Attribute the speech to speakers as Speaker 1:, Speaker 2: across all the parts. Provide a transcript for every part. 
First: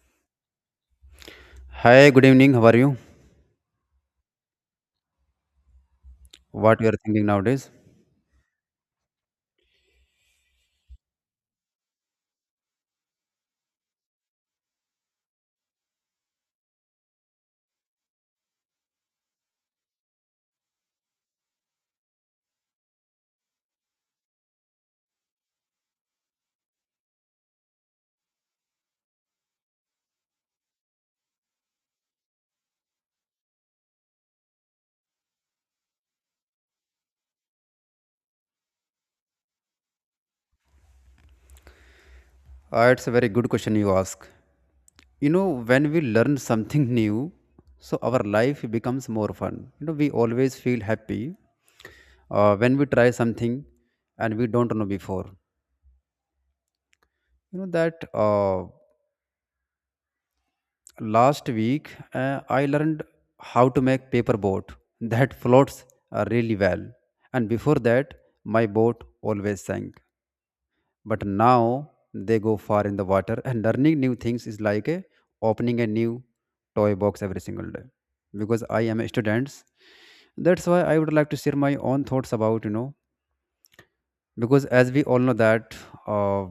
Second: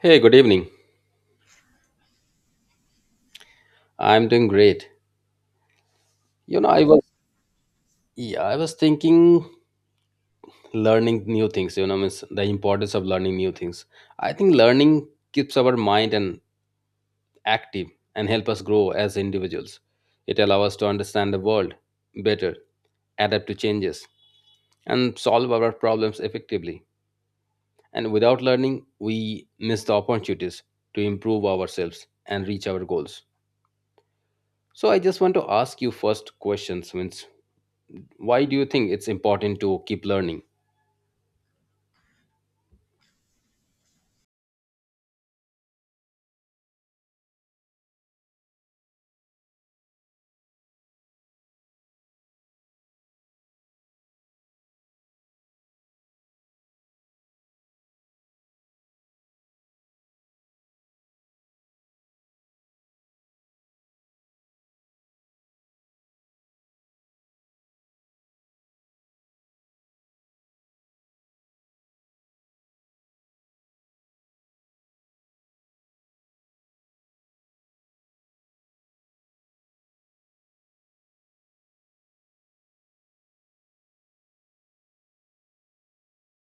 Speaker 1: Hey, good evening.
Speaker 2: Hi, good evening. How are you?
Speaker 1: I'm doing great. You know,
Speaker 2: What
Speaker 1: I
Speaker 2: you are
Speaker 1: was
Speaker 2: thinking nowadays?
Speaker 1: yeah, I was thinking learning new things, you know, means the importance of learning new things. I think learning keeps our mind and active and help us grow as individuals. It allows us to understand the world better, adapt to changes, and solve our problems effectively. And without learning, we miss the opportunities to improve ourselves and reach our goals. So I just want to ask you first questions, means why do you think it's important to keep learning?
Speaker 2: It's a very good question you ask. You know, when we learn something new, so our life becomes more fun. You know, we always feel happy when we try something and we don't know before. You know that last week I learned how to make paper boat that floats really well, and before that my boat always sank. But now they go far in the water, and learning new things is like opening a new toy box every single day because I am a student. That's why I would like to share my own thoughts about because as we all know that uh,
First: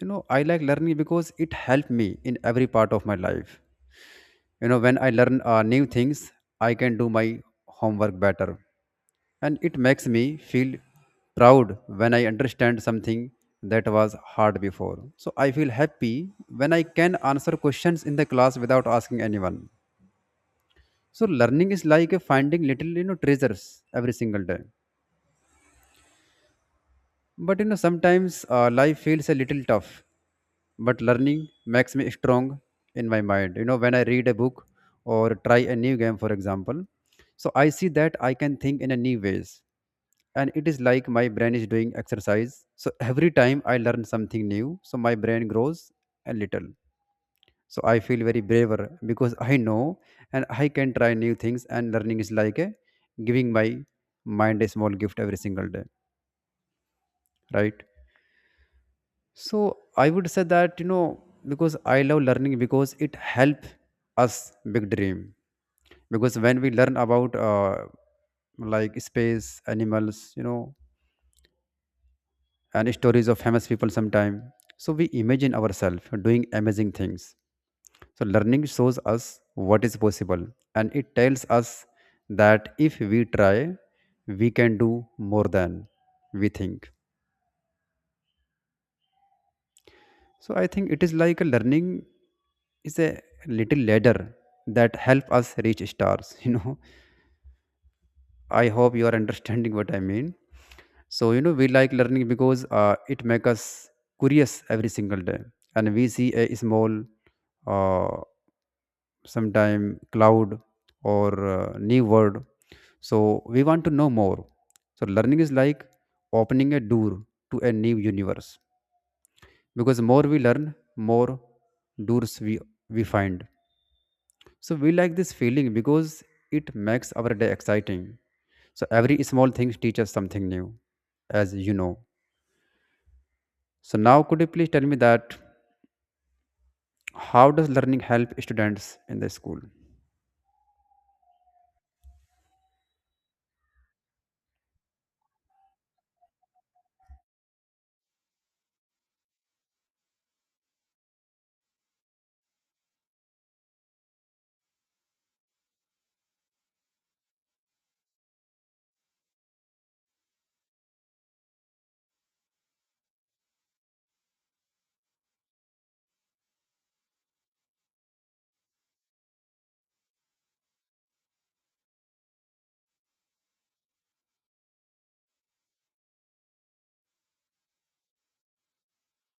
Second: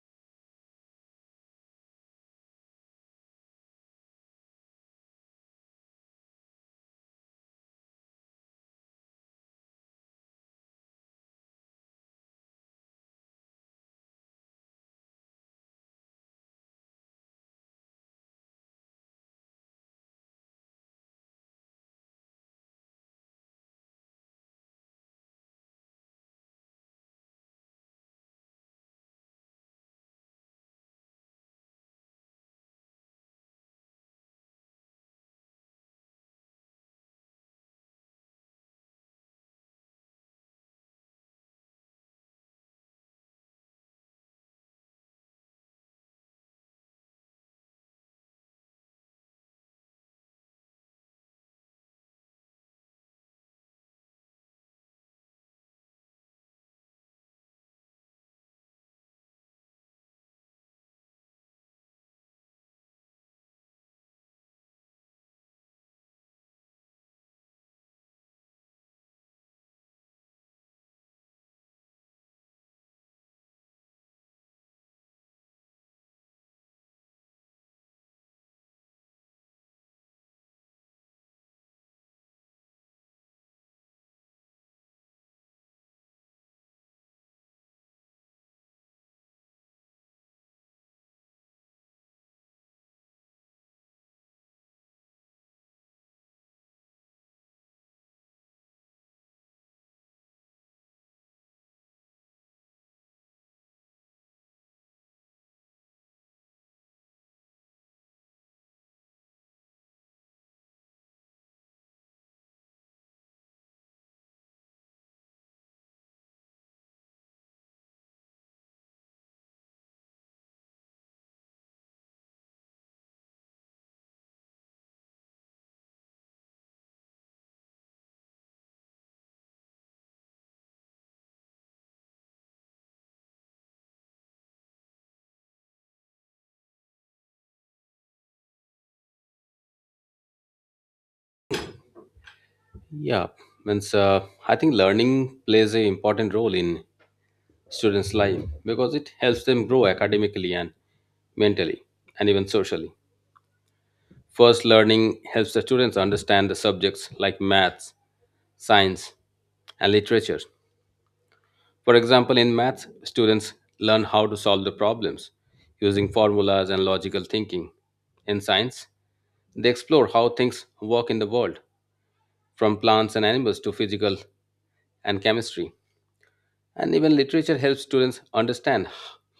Speaker 2: I like learning because it helped me in every part of my life. You know, when I learn new things, I can do my homework better, and it makes me feel proud when I understand something that was hard before. So I feel happy when I can answer questions in the class without asking anyone. So learning is like finding little treasures every single day. But you know, sometimes life feels a little tough, but learning makes me strong in my mind. You know, when I read a book or try a new game, for example, so I see that I can think in a new ways. And it is like my brain is doing exercise. So every time I learn something new, so my brain grows a little. So I feel very braver because I know and I can try new things. And learning is like giving my mind a small gift every single day, right? So I would say that you know because I love learning because it helps us big dream because when we learn about like space animals, you know, and stories of famous people sometime, so we imagine ourselves doing amazing things. So learning shows us what is possible, and it tells us that if we try, we can do more than we think. So I think it is like a learning is a little ladder that help us reach stars. You know, I hope you are understanding what I mean. So you know, we like learning because it makes us curious every single day, and we see a small, uh, sometime cloud or new word. So we want to know more. So learning is like opening a door to a new universe because more we learn, more doors we find. So we like this feeling because it makes our day exciting. So every small thing teaches something new, as you know. So now could you please tell me that how does learning help students in the school?
Speaker 1: Yeah, means I think learning plays an important role in students life because it helps them grow academically and mentally and even socially. First, learning helps the students understand the subjects like maths, science, and literature. For example, in maths students learn how to solve the problems using formulas and logical thinking. In science, they explore how things work in the world, from plants and animals to physical and chemistry. And even literature helps students understand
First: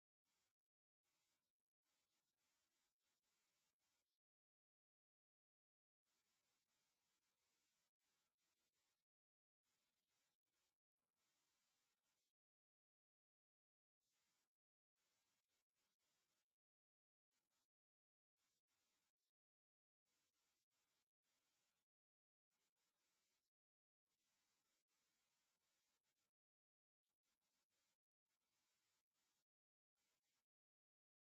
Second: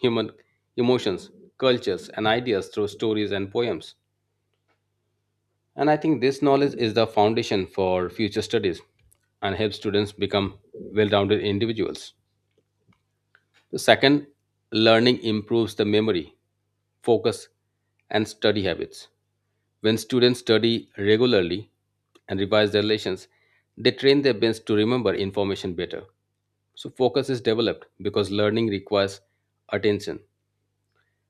Speaker 1: human emotions, cultures, and ideas through stories and poems. And I think this knowledge is the foundation for future studies and helps students become well rounded individuals. The second, learning improves the memory, focus, and study habits. When students study regularly and revise their lessons, they train their brains to remember information better. So focus is developed because learning requires attention,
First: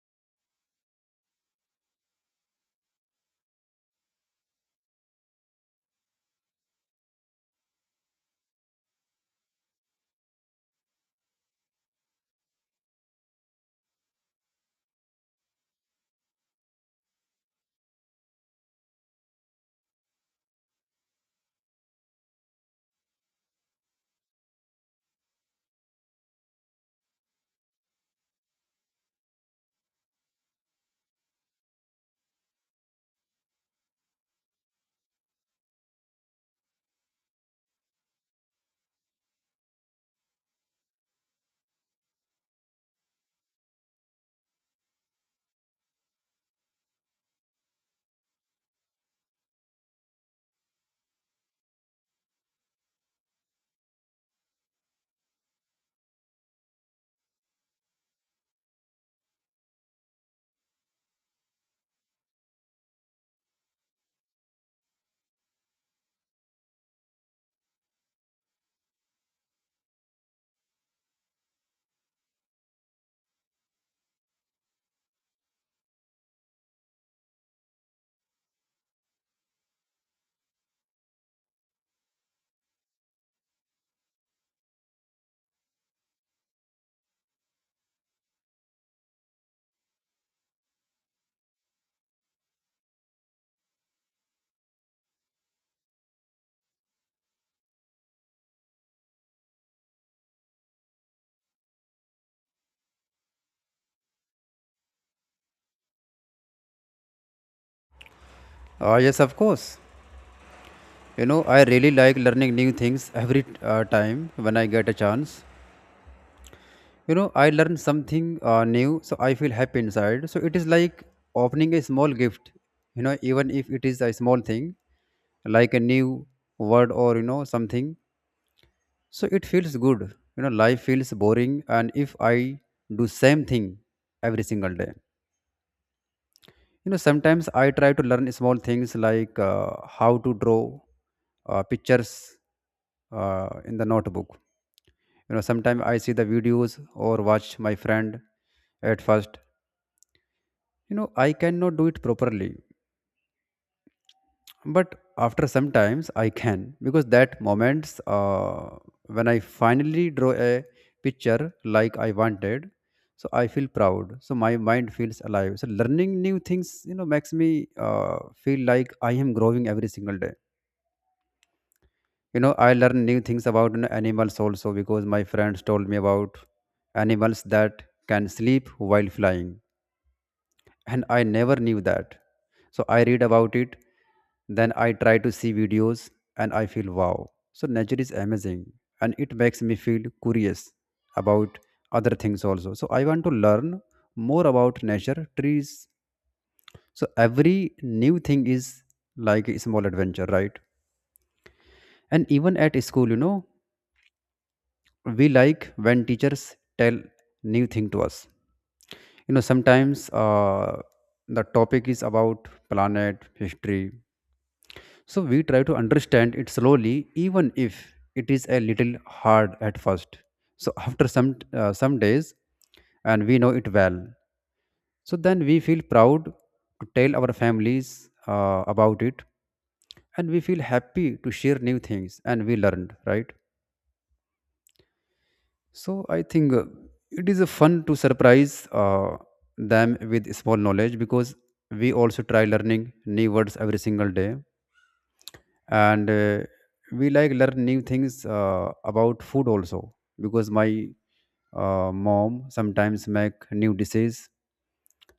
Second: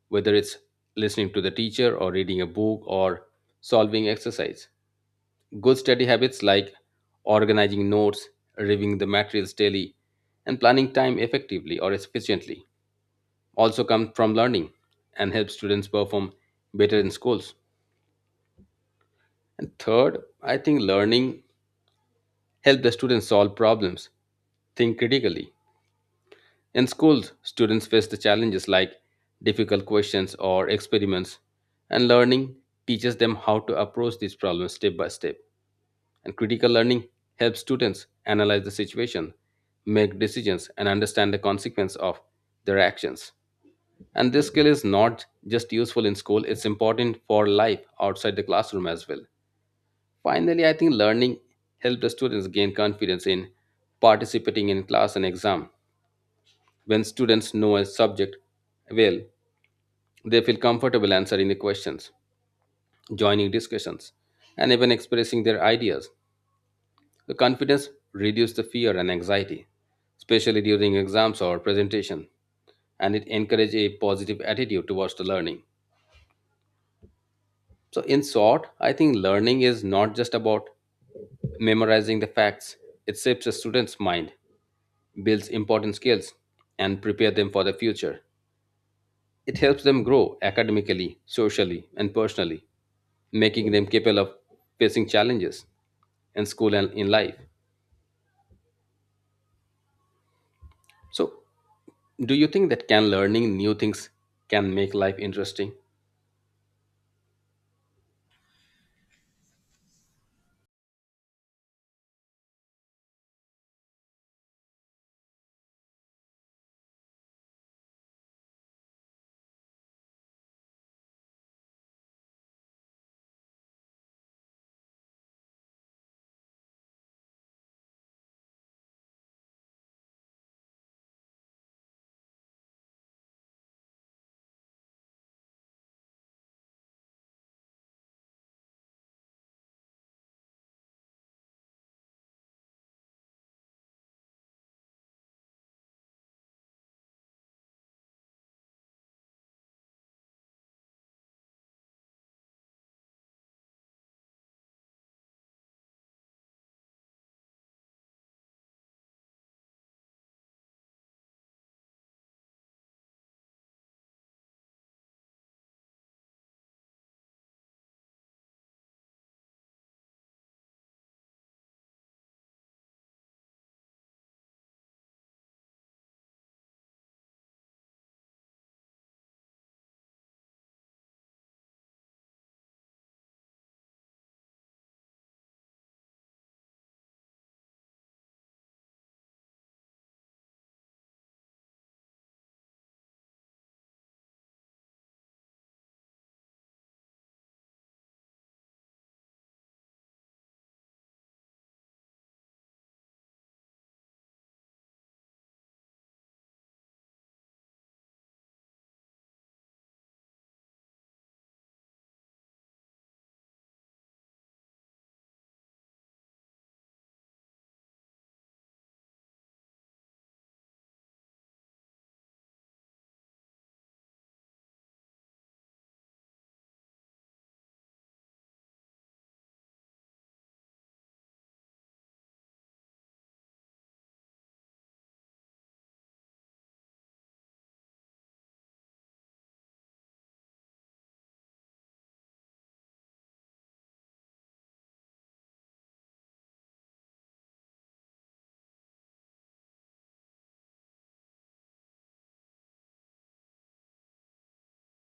Speaker 1: whether it's listening to the teacher or reading a book or solving exercise. Good study habits like organizing notes, reviewing the materials daily, and planning time effectively or efficiently also come from learning and help students perform better in schools. And third, I think learning helps the students solve problems, think critically. In schools, students face the challenges like difficult questions or experiments, and learning teaches them how to approach these problems step by step. And critical learning helps students analyze the situation, make decisions, and understand the consequence of their actions. And this skill is not just useful in school, it's important for life outside the classroom as well. Finally, I think learning helps the students gain confidence in participating in class and exam. When students know a subject well, they feel comfortable answering the questions, joining discussions, and even expressing their ideas. The confidence reduces the fear and anxiety, especially during exams or presentation, and it encourages a positive attitude towards the learning. So, in short, I think learning is not just about memorizing the facts. It shapes a student's mind, builds important skills, and prepare them for the future. It helps them grow academically, socially, and personally, making them capable of facing challenges in school and in life. So, do you think that can learning new things can make life interesting?
Speaker 2: Yes, of course. You know, I really like learning new things every time when I get a chance. You know, I learn something new, so I feel happy inside. So it is like opening a small gift, you know, even if it is a small thing, like a new word or, you know, something, so it feels good. You know, life feels boring and if I do same thing every single day. You know, sometimes I try to learn small things like how to draw pictures in the notebook. You know, sometimes I see the videos or watch my friend. At first, you know, I cannot do it properly, but after some times I can because that moments when I finally draw a picture like I wanted, so I feel proud, so my mind feels alive. So learning new things, you know, makes me feel like I am growing every single day. You know, I learn new things about, you know, animals also because my friends told me about animals that can sleep while flying, and I never knew that. So I read about it, then I try to see videos, and I feel wow. So nature is amazing, and it makes me feel curious about other things also. So I want to learn more about nature trees. So every new thing is like a small adventure, right? And even at school, you know, we like when teachers tell new thing to us. You know, sometimes the topic is about planet history. So we try to understand it slowly, even if it is a little hard at first. So after some days, and we know it well. So then we feel proud to tell our families about it, and we feel happy to share new things and we learned, right. So I think it is a fun to surprise them with small knowledge because we also try learning new words every single day, and we like learn new things about food also because my mom sometimes make new dishes.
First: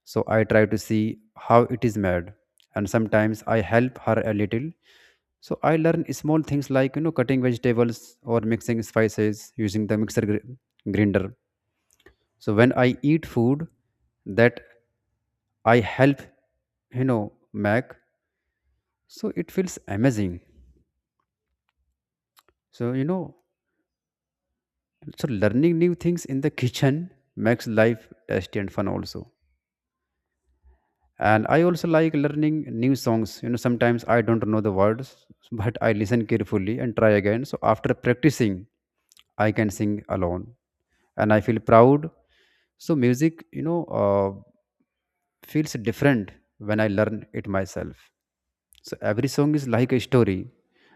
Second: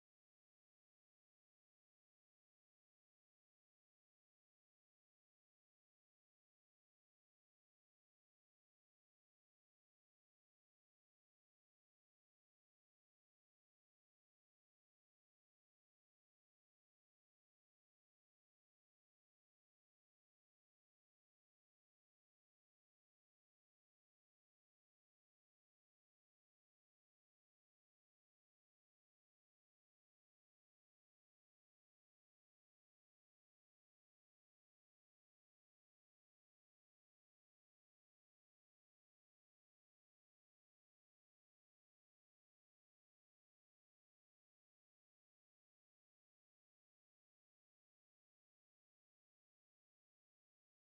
Speaker 2: So I try to see how it is made, and sometimes I help her a little. So I learn small things like, you know, cutting vegetables or mixing spices using the mixer grinder. So when I eat food that I help, you know, make, so it feels amazing. So you know, so learning new things in the kitchen makes life tasty and fun also. And I also like learning new songs. You know, sometimes I don't know the words, but I listen carefully and try again. So after practicing, I can sing alone, and I feel proud. So music, you know, feels different when I learn it myself. So every song is like a story,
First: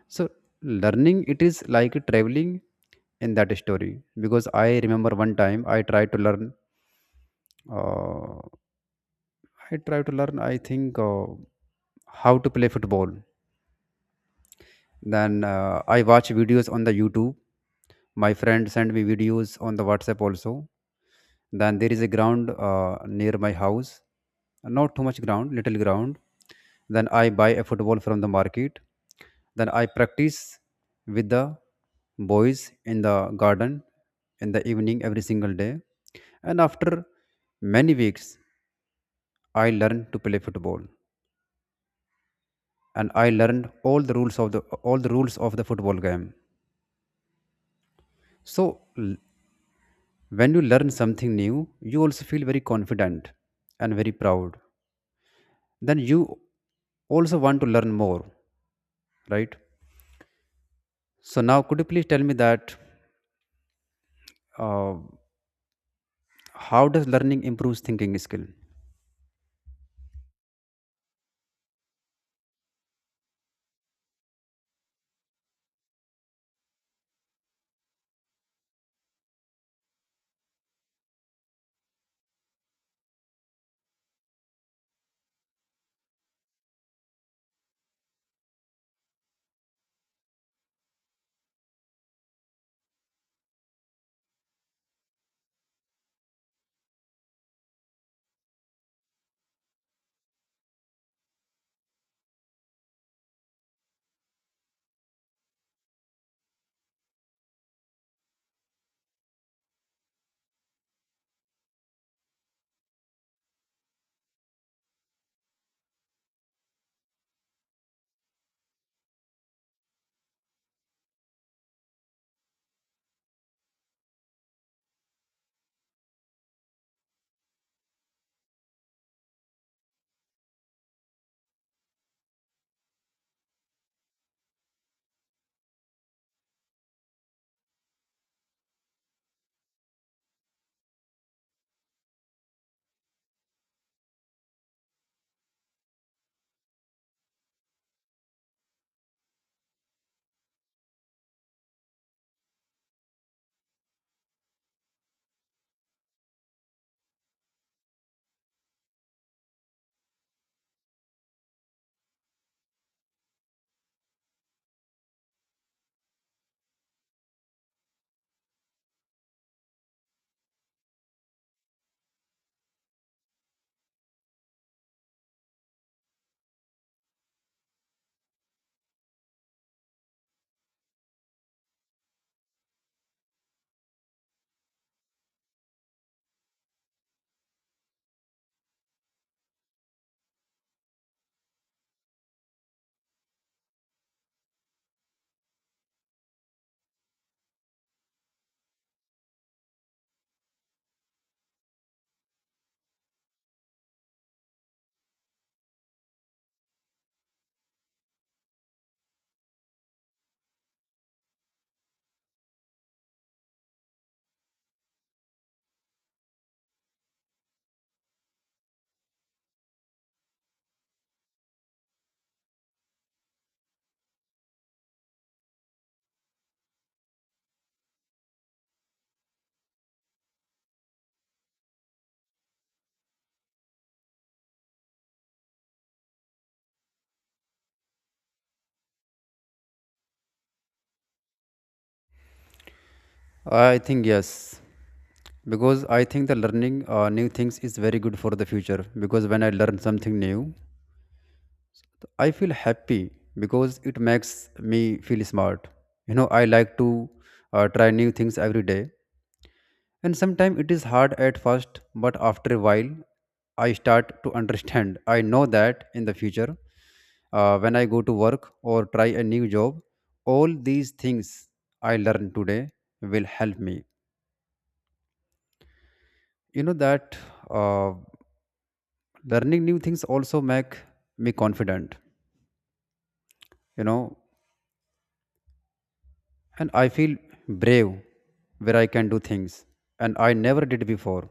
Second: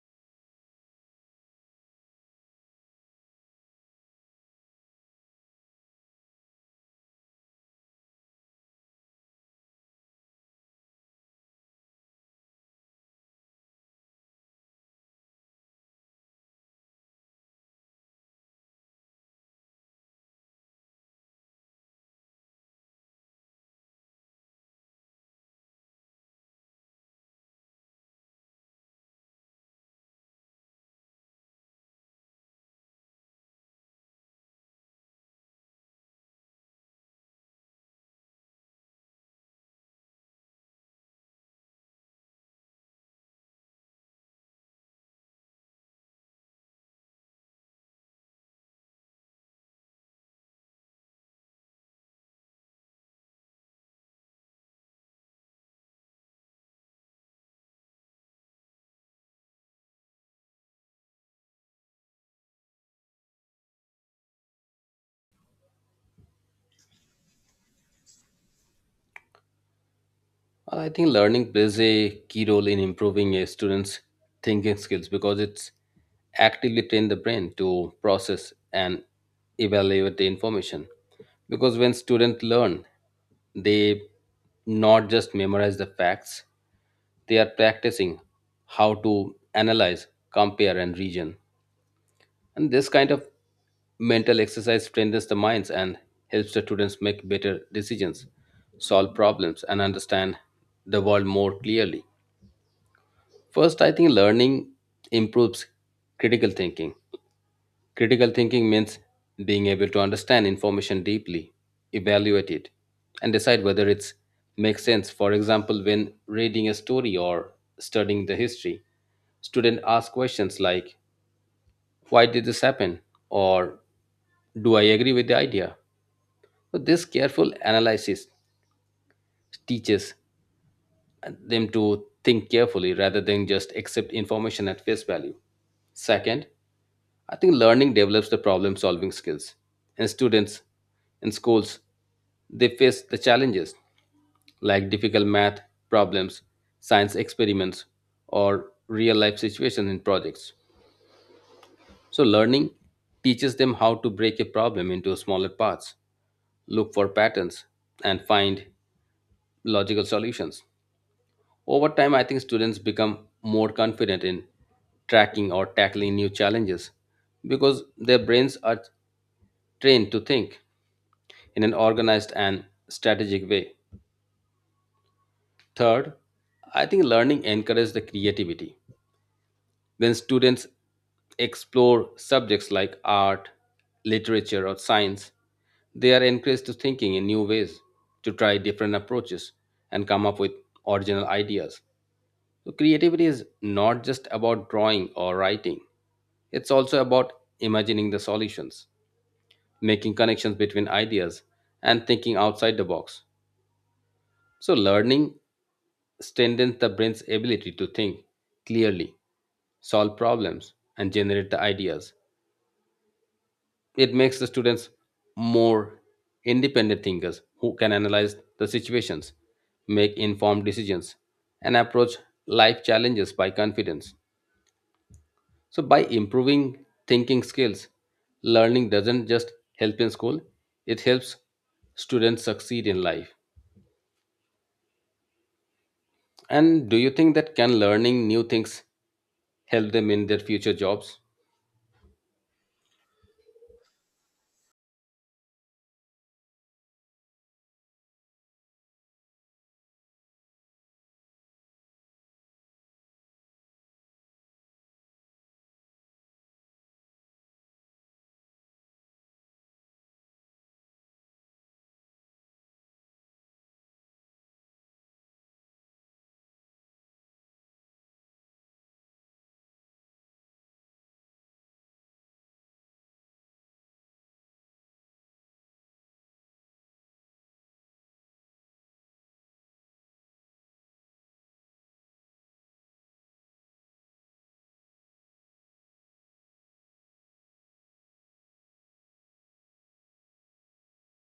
Speaker 2: so learning it is like traveling in that story because I remember one time I tried to learn uh, I think, how to play football. Then I watch videos on the YouTube. My friend sent me videos on the WhatsApp also. Then there is a ground near my house, not too much ground, little ground. Then I buy a football from the market. Then I practice with the boys in the garden in the evening every single day, and after many weeks I learned to play football, and I learned all the rules of the football game. So when you learn something new, you also feel very confident and very proud. Then you also want to learn more, right? So now could you please tell me that uh, how does learning improves thinking skill?
Speaker 1: I think learning plays a key role in improving a student's thinking skills because it's actively train the brain to process and evaluate the information. Because when students learn, they not just memorize the facts, they are practicing how to analyze, compare, and reason. And this kind of mental exercise strengthens the minds and helps the students make better decisions, solve problems, and understand the world more clearly. First, I think learning improves critical thinking. Critical thinking means being able to understand information deeply, evaluate it, and decide whether it makes sense. For example, when reading a story or studying the history, students ask questions like, why did this happen? Or do I agree with the idea? But this careful analysis teaches them to think carefully rather than just accept information at face value. Second, I think learning develops the problem solving skills. And students in schools, they face the challenges like difficult math problems, science experiments, or real life situations in projects. So, learning teaches them how to break a problem into smaller parts, look for patterns, and find logical solutions. Over time, I think students become more confident in tracking or tackling new challenges because their brains are trained to think in an organized and strategic way. Third, I think learning encourages the creativity. When students explore subjects like art, literature, or science, they are encouraged to thinking in new ways, to try different approaches, and come up with original ideas. So creativity is not just about drawing or writing. It's also about imagining the solutions, making connections between ideas, and thinking outside the box. So, learning strengthens the brain's ability to think clearly, solve problems, and generate the ideas. It makes the students more independent thinkers who can analyze the situations, make informed decisions, and approach life challenges by confidence. So, by improving thinking skills, learning doesn't just help in school, it helps students succeed in life. And do you think that can learning new things help them in their future jobs?
Speaker 2: I think yes, because I think the learning new things is very good for the future because when I learn something new, I feel happy because it makes me feel smart. You know, I like to try new things every day. And sometimes it is hard at first, but after a while, I start to understand. I know that in the future, when I go to work or try a new job, all these things I learn today will help me. You know that uh, learning new things also make me confident. You know, and I feel brave where I can do things and I never did before.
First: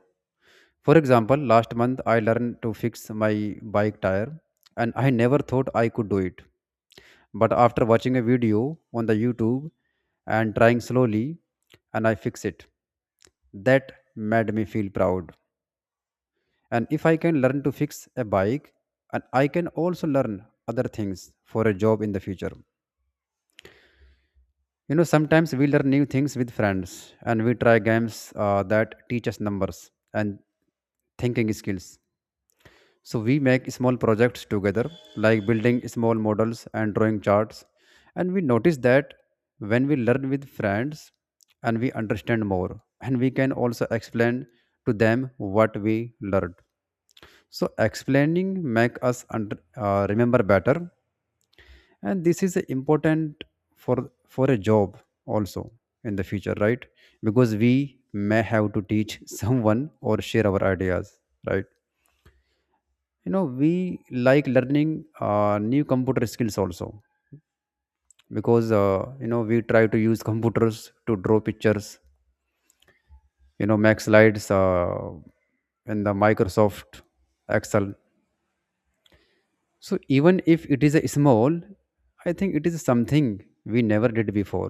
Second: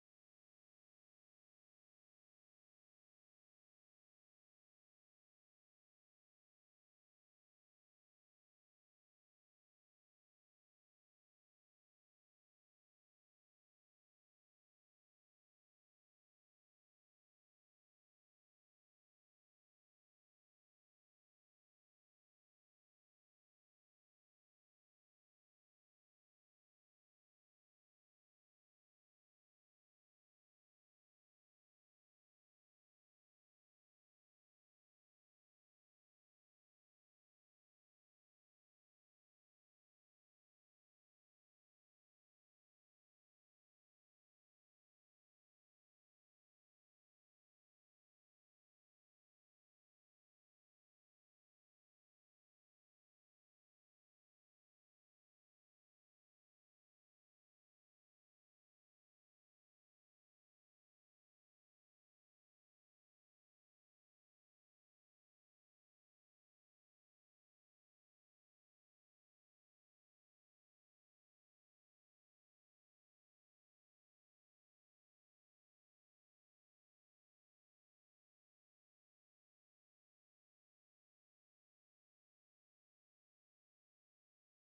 Speaker 2: For example, last month I learned to fix my bike tire, and I never thought I could do it. But after watching a video on the YouTube and trying slowly, and I fix it. That made me feel proud. And if I can learn to fix a bike, and I can also learn other things for a job in the future. You know, sometimes we learn new things with friends, and we try games that teach us numbers and thinking skills. So we make small projects together, like building small models and drawing charts. And we notice that when we learn with friends, and we understand more, and we can also explain to them what we learned. So explaining make us remember better, and this is important for a job also in the future, right? Because we may have to teach someone or share our ideas, right? You know, we like learning new computer skills also because you know, we try to use computers to draw pictures, you know, make slides in the Microsoft Excel. So even if it is a small, I think it is something we never did before.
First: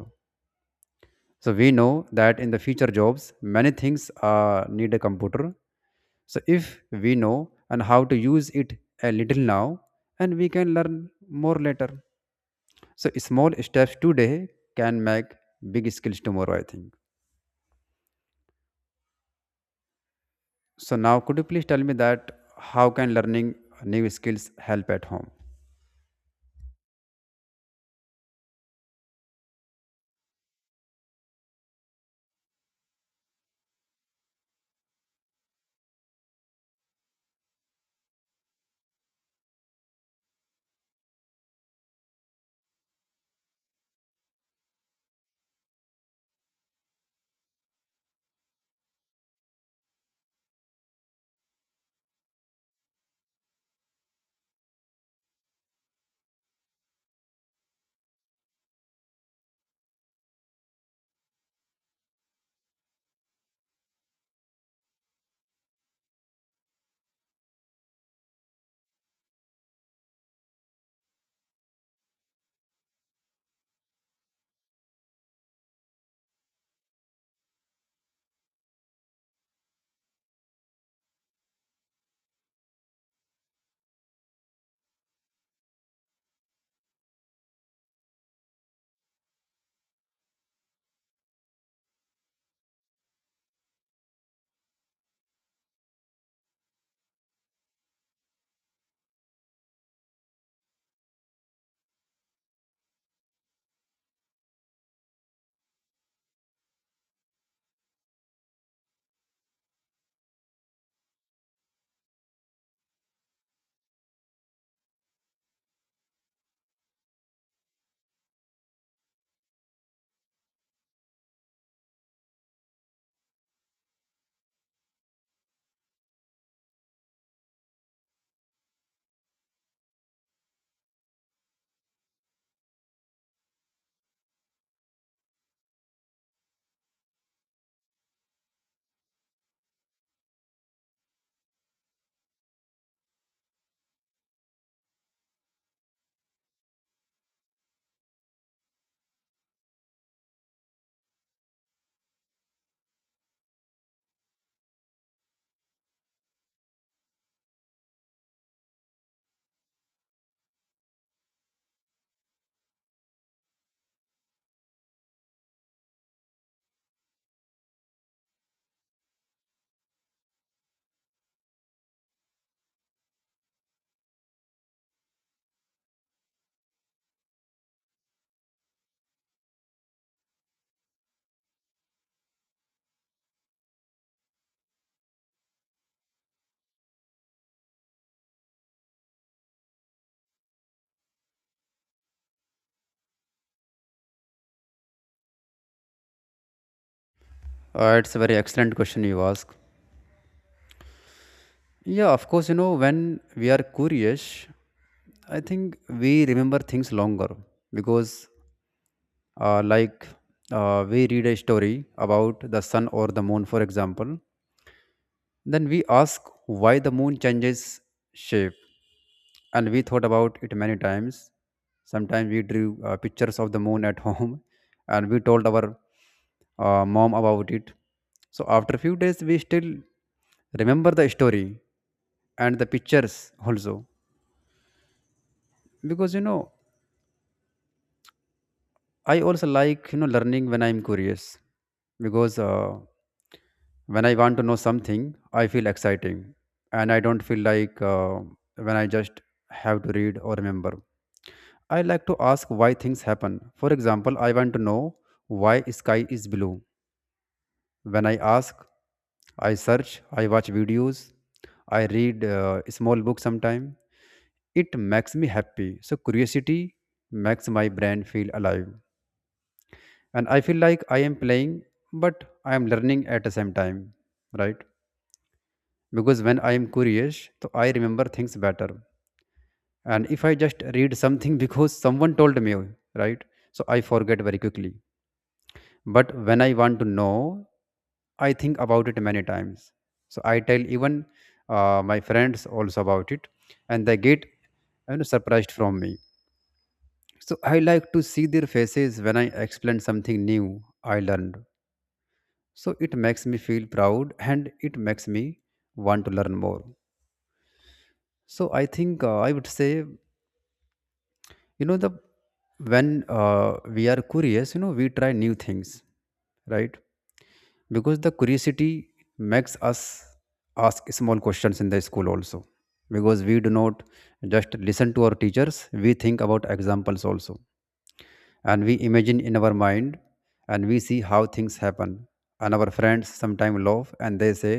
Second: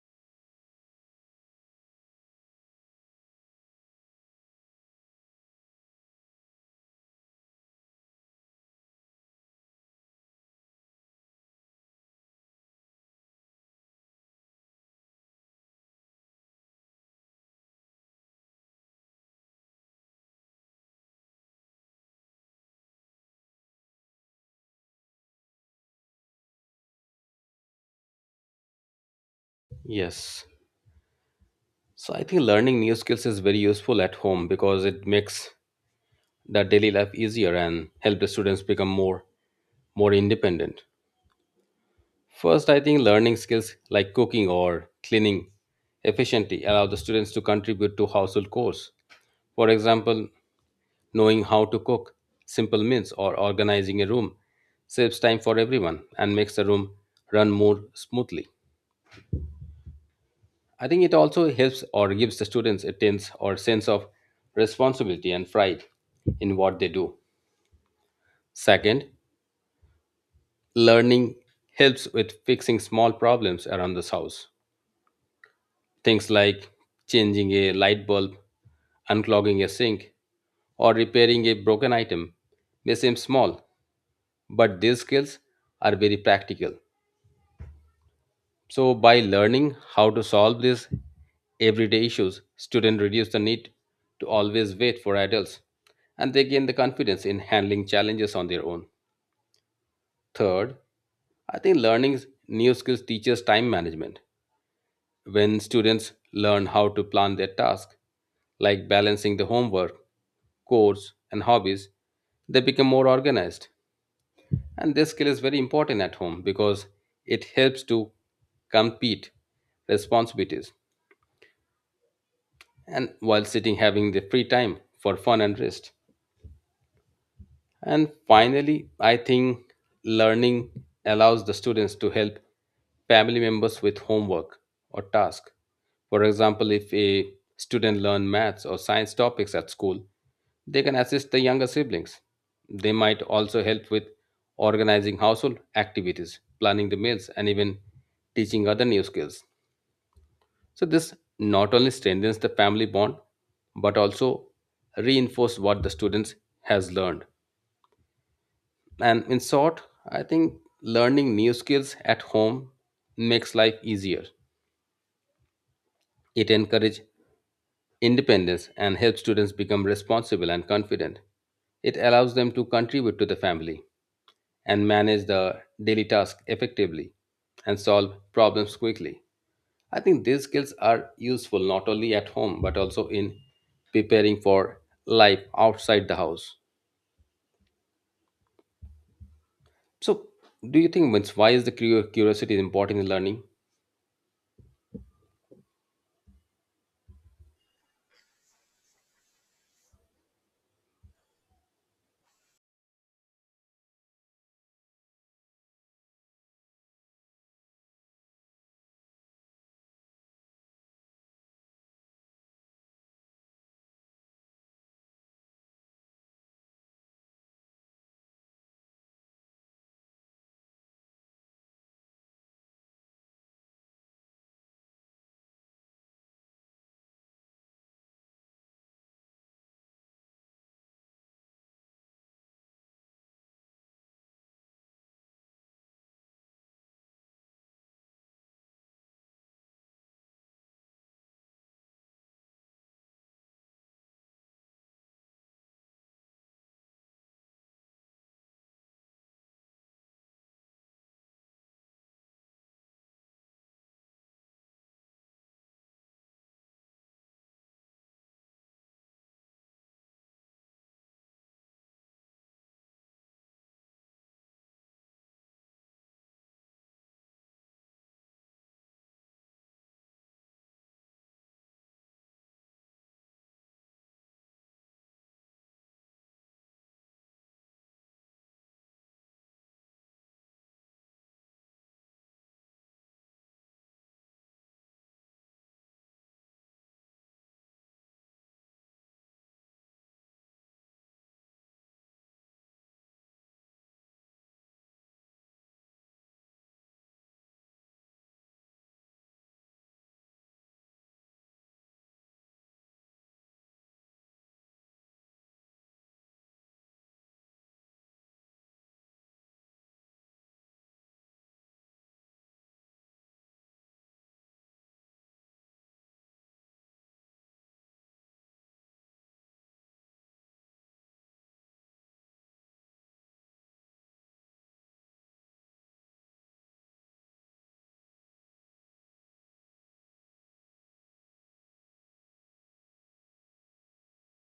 Speaker 2: So we know that in the future jobs, many things need a computer. So if we know and how to use it a little now, and we can learn more later. So small steps today can make big skills tomorrow, I think. So now, could you please tell me that how can learning new skills help at home?
Speaker 1: Yes. So, I think learning new skills is very useful at home because it makes their daily life easier and help the students become more independent. First, I think learning skills like cooking or cleaning efficiently allow the students to contribute to household chores. For example, knowing how to cook simple meals or organizing a room saves time for everyone and makes the room run more smoothly. I think it also helps or gives the students a tense or sense of responsibility and pride in what they do. Second, learning helps with fixing small problems around this house. Things like changing a light bulb, unclogging a sink, or repairing a broken item may seem small, but these skills are very practical. So by learning how to solve these everyday issues, students reduce the need to always wait for adults and they gain the confidence in handling challenges on their own. Third, I think learning new skills teaches time management. When students learn how to plan their tasks, like balancing the homework, chores, and hobbies, they become more organized. And this skill is very important at home because it helps to compete responsibilities and while sitting having the free time for fun and rest. And finally, I think learning allows the students to help family members with homework or task. For example, if a student learn maths or science topics at school, they can assist the younger siblings. They might also help with organizing household activities, planning the meals, and even teaching other new skills. So this not only strengthens the family bond, but also reinforce what the students has learned. And in short, I think learning new skills at home makes life easier. It encourages independence and helps students become responsible and confident. It allows them to contribute to the family and manage the daily tasks effectively and solve problems quickly. I think these skills are useful not only at home but also in preparing for life outside the house. So, do you think means, why is the curiosity important in learning?
Speaker 2: It's a very excellent question you ask. Yeah, of course, you know, when we are curious, I think we remember things longer because uh, like we read a story about the sun or the moon, for example, then we ask why the moon changes shape. And we thought about it many times. Sometimes we drew pictures of the moon at home and we told our mom about it. So after few days, we still remember the story and the pictures also. Because you know, I also like you know learning when I'm curious because when I want to know something I feel exciting and I don't feel like when I just have to read or remember. I like to ask why things happen. For example, I want to know why sky is blue. When I ask, I search, I watch videos, I read small books sometime. It makes me happy. So curiosity makes my brain feel alive and I feel like I am playing but I am learning at the same time, right? Because when I am curious, so I remember things better. And if I just read something because someone told me, right? So I forget very quickly. But when I want to know, I think about it many times. So I tell even my friends also about it, and they get, you know, surprised from me. So I like to see their faces when I explain something new I learned. So it makes me feel proud and it makes me want to learn more. So I think I would say, you know, the when we are curious, you know, we try new things, right? Because the curiosity makes us ask small questions in the school also, because we do not just listen to our teachers. We think about examples also, and we imagine in our mind, and we see how things happen. And our friends sometimes laugh and they say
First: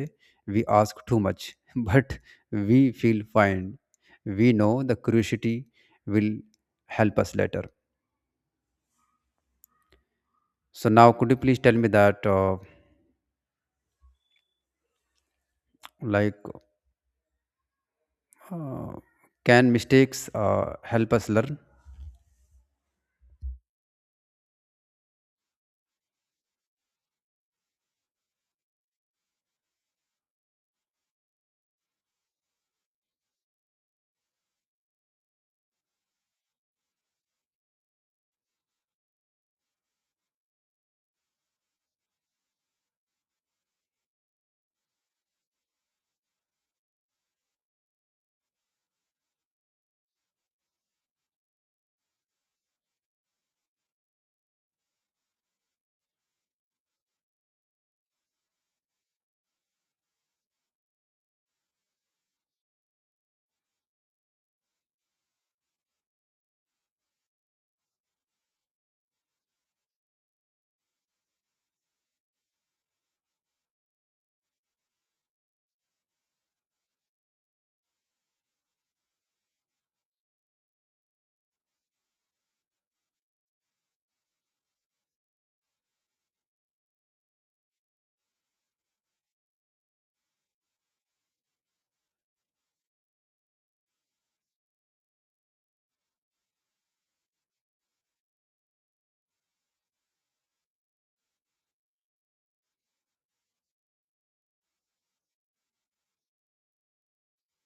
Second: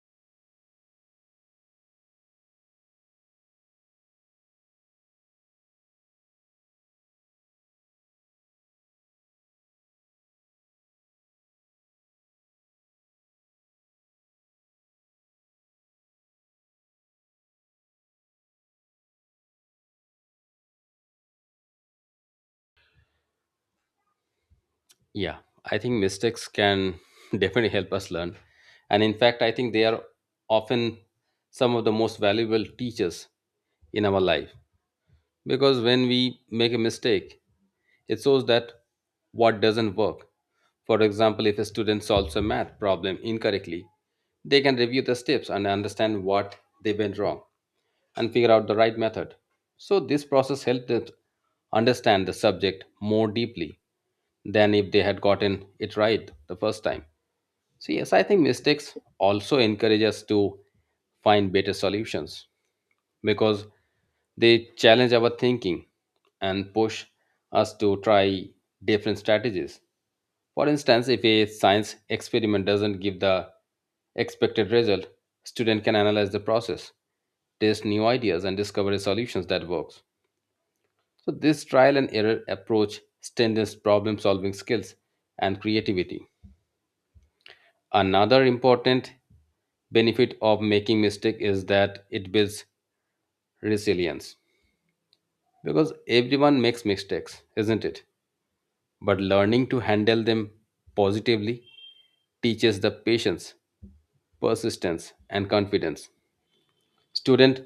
Speaker 2: we ask too much but we feel fine. We know the curiosity will help us later. So now, could you please tell me that, like, uh, can mistakes help us learn?
Speaker 1: Yeah, I think mistakes can definitely help us learn. And in fact, I think they are often some of the most valuable teachers in our life, because when we make a mistake, it shows that what doesn't work. For example, if a student solves a math problem incorrectly, they can review the steps and understand what they went wrong and figure out the right method. So, this process helped them understand the subject more deeply than if they had gotten it right the first time. So yes, I think mistakes also encourage us to find better solutions because they challenge our thinking and push us to try different strategies. For instance, if a science experiment doesn't give the expected result, student can analyze the process, test new ideas and discover solutions that works. So this trial and error approach strengthens problem solving skills and creativity. Another important benefit of making mistake is that it builds resilience, because everyone makes mistakes, isn't it? But learning to handle them positively teaches the patience, persistence and confidence. Students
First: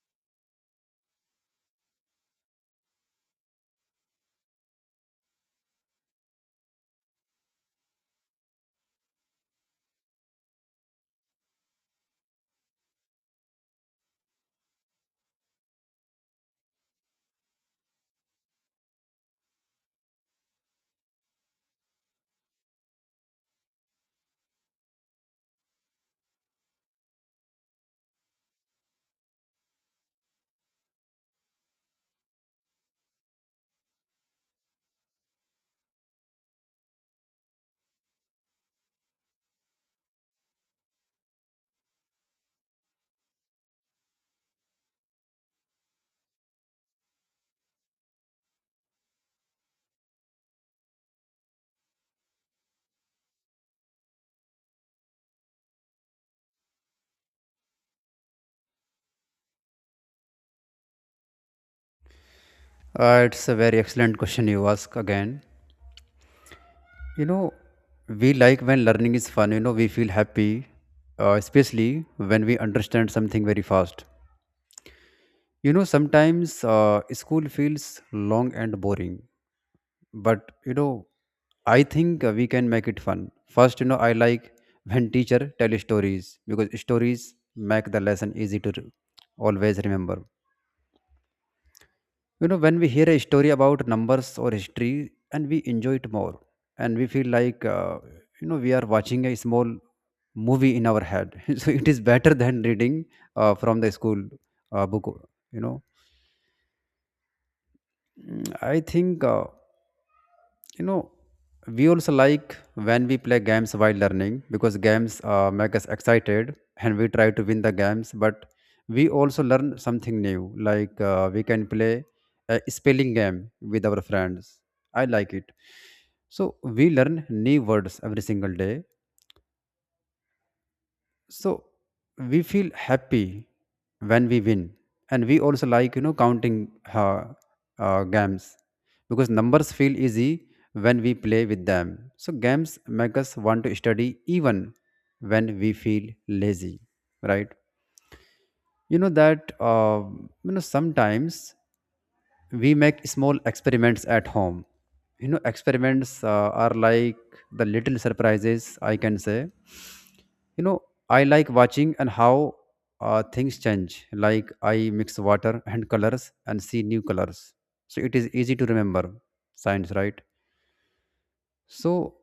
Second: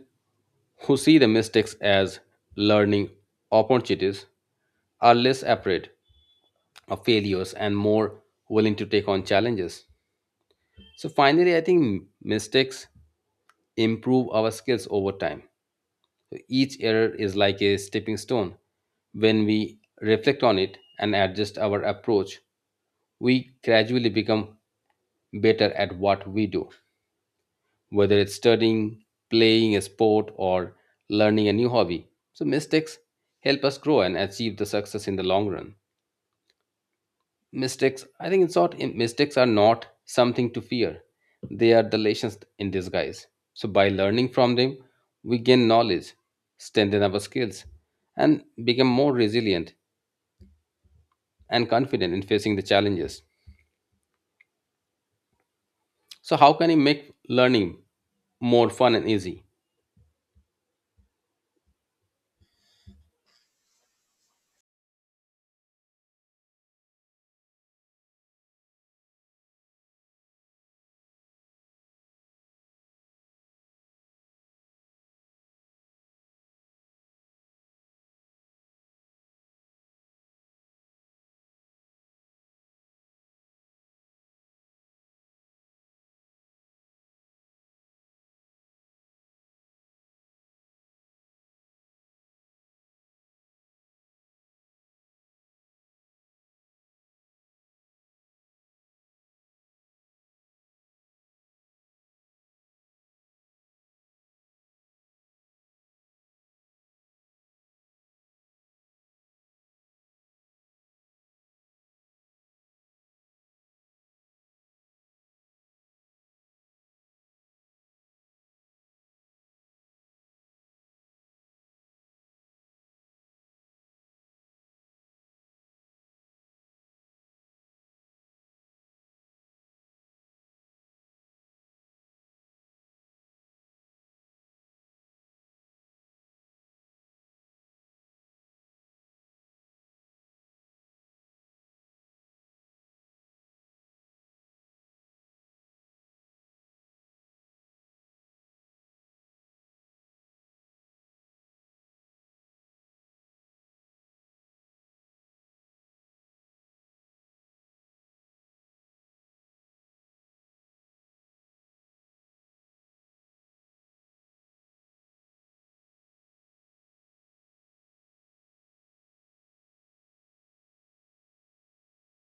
Speaker 1: who see the mistakes as learning opportunities are less afraid of failures and more willing to take on challenges. So finally, I think mistakes improve our skills over time. So each error is like a stepping stone. When we reflect on it and adjust our approach, we gradually become better at what we do, whether it's studying, playing a sport, or learning a new hobby. So, mistakes help us grow and achieve the success in the long run. Mistakes, I think in short, mistakes are not something to fear. They are the lessons in disguise. So by learning from them, we gain knowledge, strengthen our skills, and become more resilient and confident in facing the challenges. So how can you make learning more fun and easy?
Speaker 2: It's a very excellent question you ask again. You know, we like when learning is fun. You know, we feel happy, especially when we understand something very fast. You know, sometimes school feels long and boring, but you know I think we can make it fun. First, you know, I like when teacher tell stories because stories make the lesson easy to always remember. You know, when we hear a story about numbers or history and we enjoy it more, and we feel like you know, we are watching a small movie in our head. So it is better than reading from the school book, you know. Mm, I think you know, we also like when we play games while learning because games make us excited and we try to win the games, but we also learn something new. Like we can play a spelling game with our friends. I like it. So we learn new words every single day. So we feel happy when we win. And we also like, you know, counting uh, games because numbers feel easy when we play with them. So games make us want to study even when we feel lazy, right? You know that you know, sometimes we make small experiments at home. You know, experiments are like the little surprises, I can say. You know, I like watching and how things change. Like I mix water and colors and see new colors. So it is easy to remember science, right? so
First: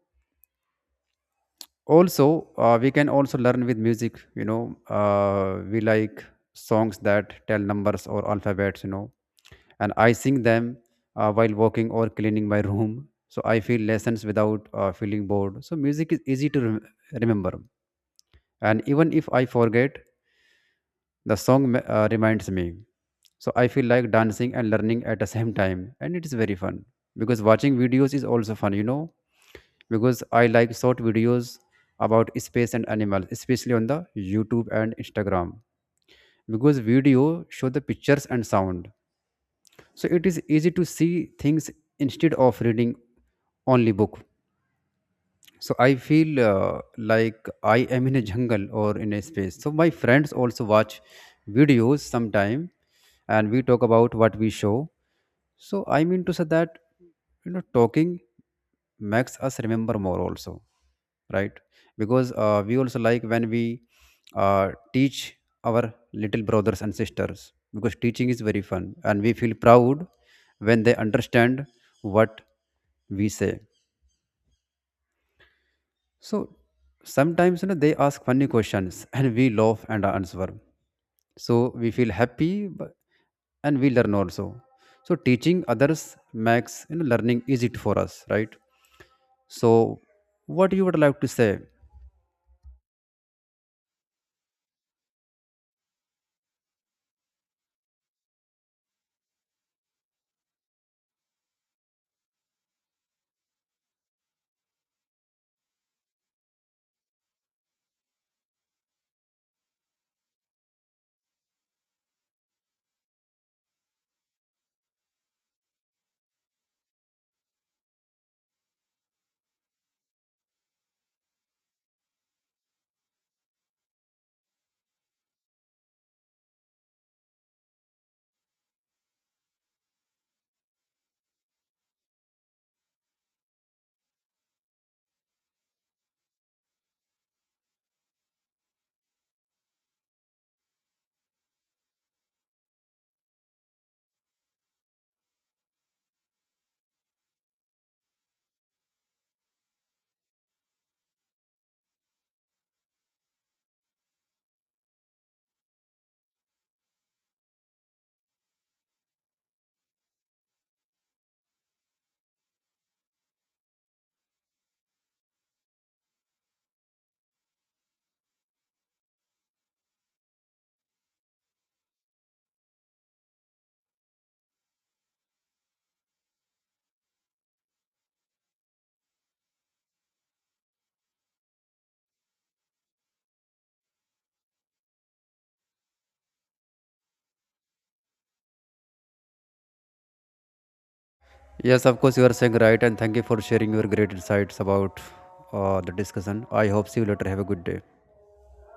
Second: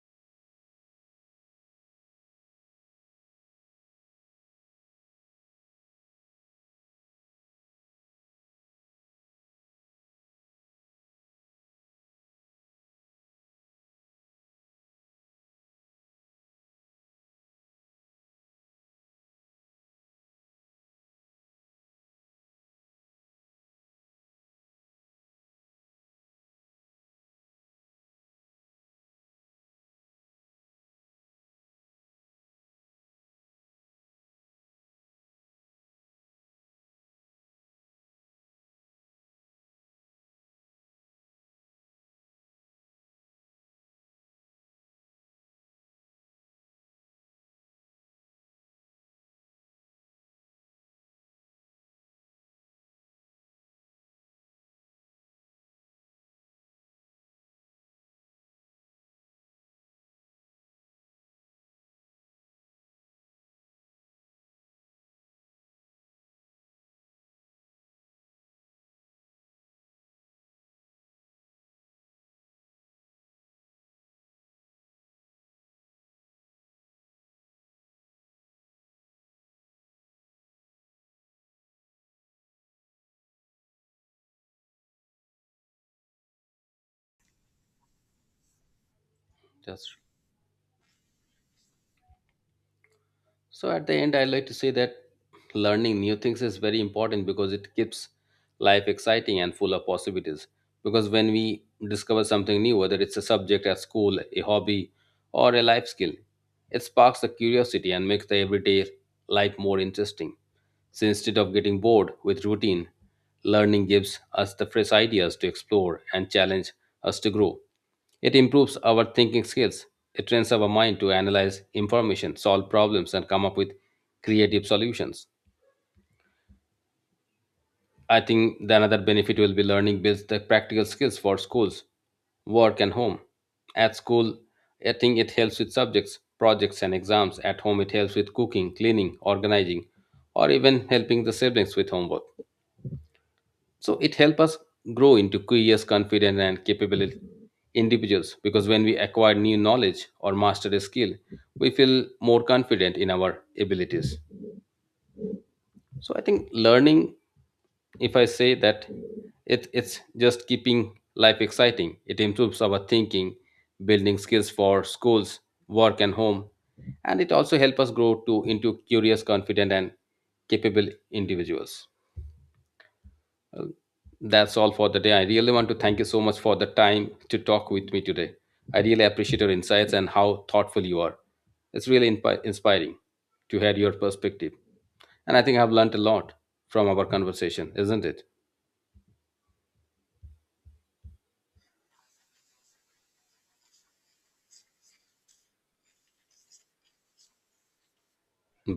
Speaker 2: also uh, we can also learn with music, you know. We like songs that tell numbers or alphabets, you know. And I sing them while walking or cleaning my room. So I feel lessons without feeling bored. So music is easy to remember, and even if I forget, the song reminds me. So I feel like dancing and learning at the same time, and it is very fun because watching videos is also fun, you know, because I like short videos about space and animals, especially on the YouTube and Instagram, because video show the pictures and sound. So it is easy to see things instead of reading only book. So I feel like I am in a jungle or in a space. So my friends also watch videos sometime, and we talk about what we show. So I mean to say that, you know, talking makes us remember more also, right? Because we also like when we uh, teach our little brothers and sisters because teaching is very fun, and we feel proud when they understand what we say. So sometimes you know they ask funny questions and we laugh and answer. So we feel happy and we learn also. So teaching others makes, you know, learning easy for us, right?
Speaker 1: Just
Speaker 2: So what you would like to say?
Speaker 1: So at the end, I like to say that learning new things is very important because it keeps life exciting and full of possibilities. Because when we discover something new, whether it's a subject at school, a hobby, or a life skill, it sparks the curiosity and makes the everyday life more interesting. So instead of getting bored with routine, learning gives us the fresh ideas to explore and challenge us to grow. It improves our thinking skills. It trains our mind to analyze information, solve problems, and come up with creative solutions. I think the another benefit will be learning builds the practical skills for schools, work, and home. At school, I think it helps with subjects, projects, and exams. At home, it helps with cooking, cleaning, organizing, or even helping the siblings with homework. So it helps us grow into curious, confident and capable individuals, because when we acquire new knowledge or master a skill we feel more confident in our abilities. So I think learning, if I say that, it's just keeping life exciting, it improves our thinking, building skills for schools, work and home, and it also helps us grow to into curious, confident and capable individuals. That's all for the day. I really want to thank you so much for the time to talk with me today. I really appreciate your insights and how thoughtful you are. It's really inspiring to hear your perspective. And I think I've learned a lot from our conversation, isn't it?
Speaker 2: Yes, of course you are saying right, and thank you for sharing your great insights about the discussion. I hope see you later. Have a good day.
Speaker 1: Bye.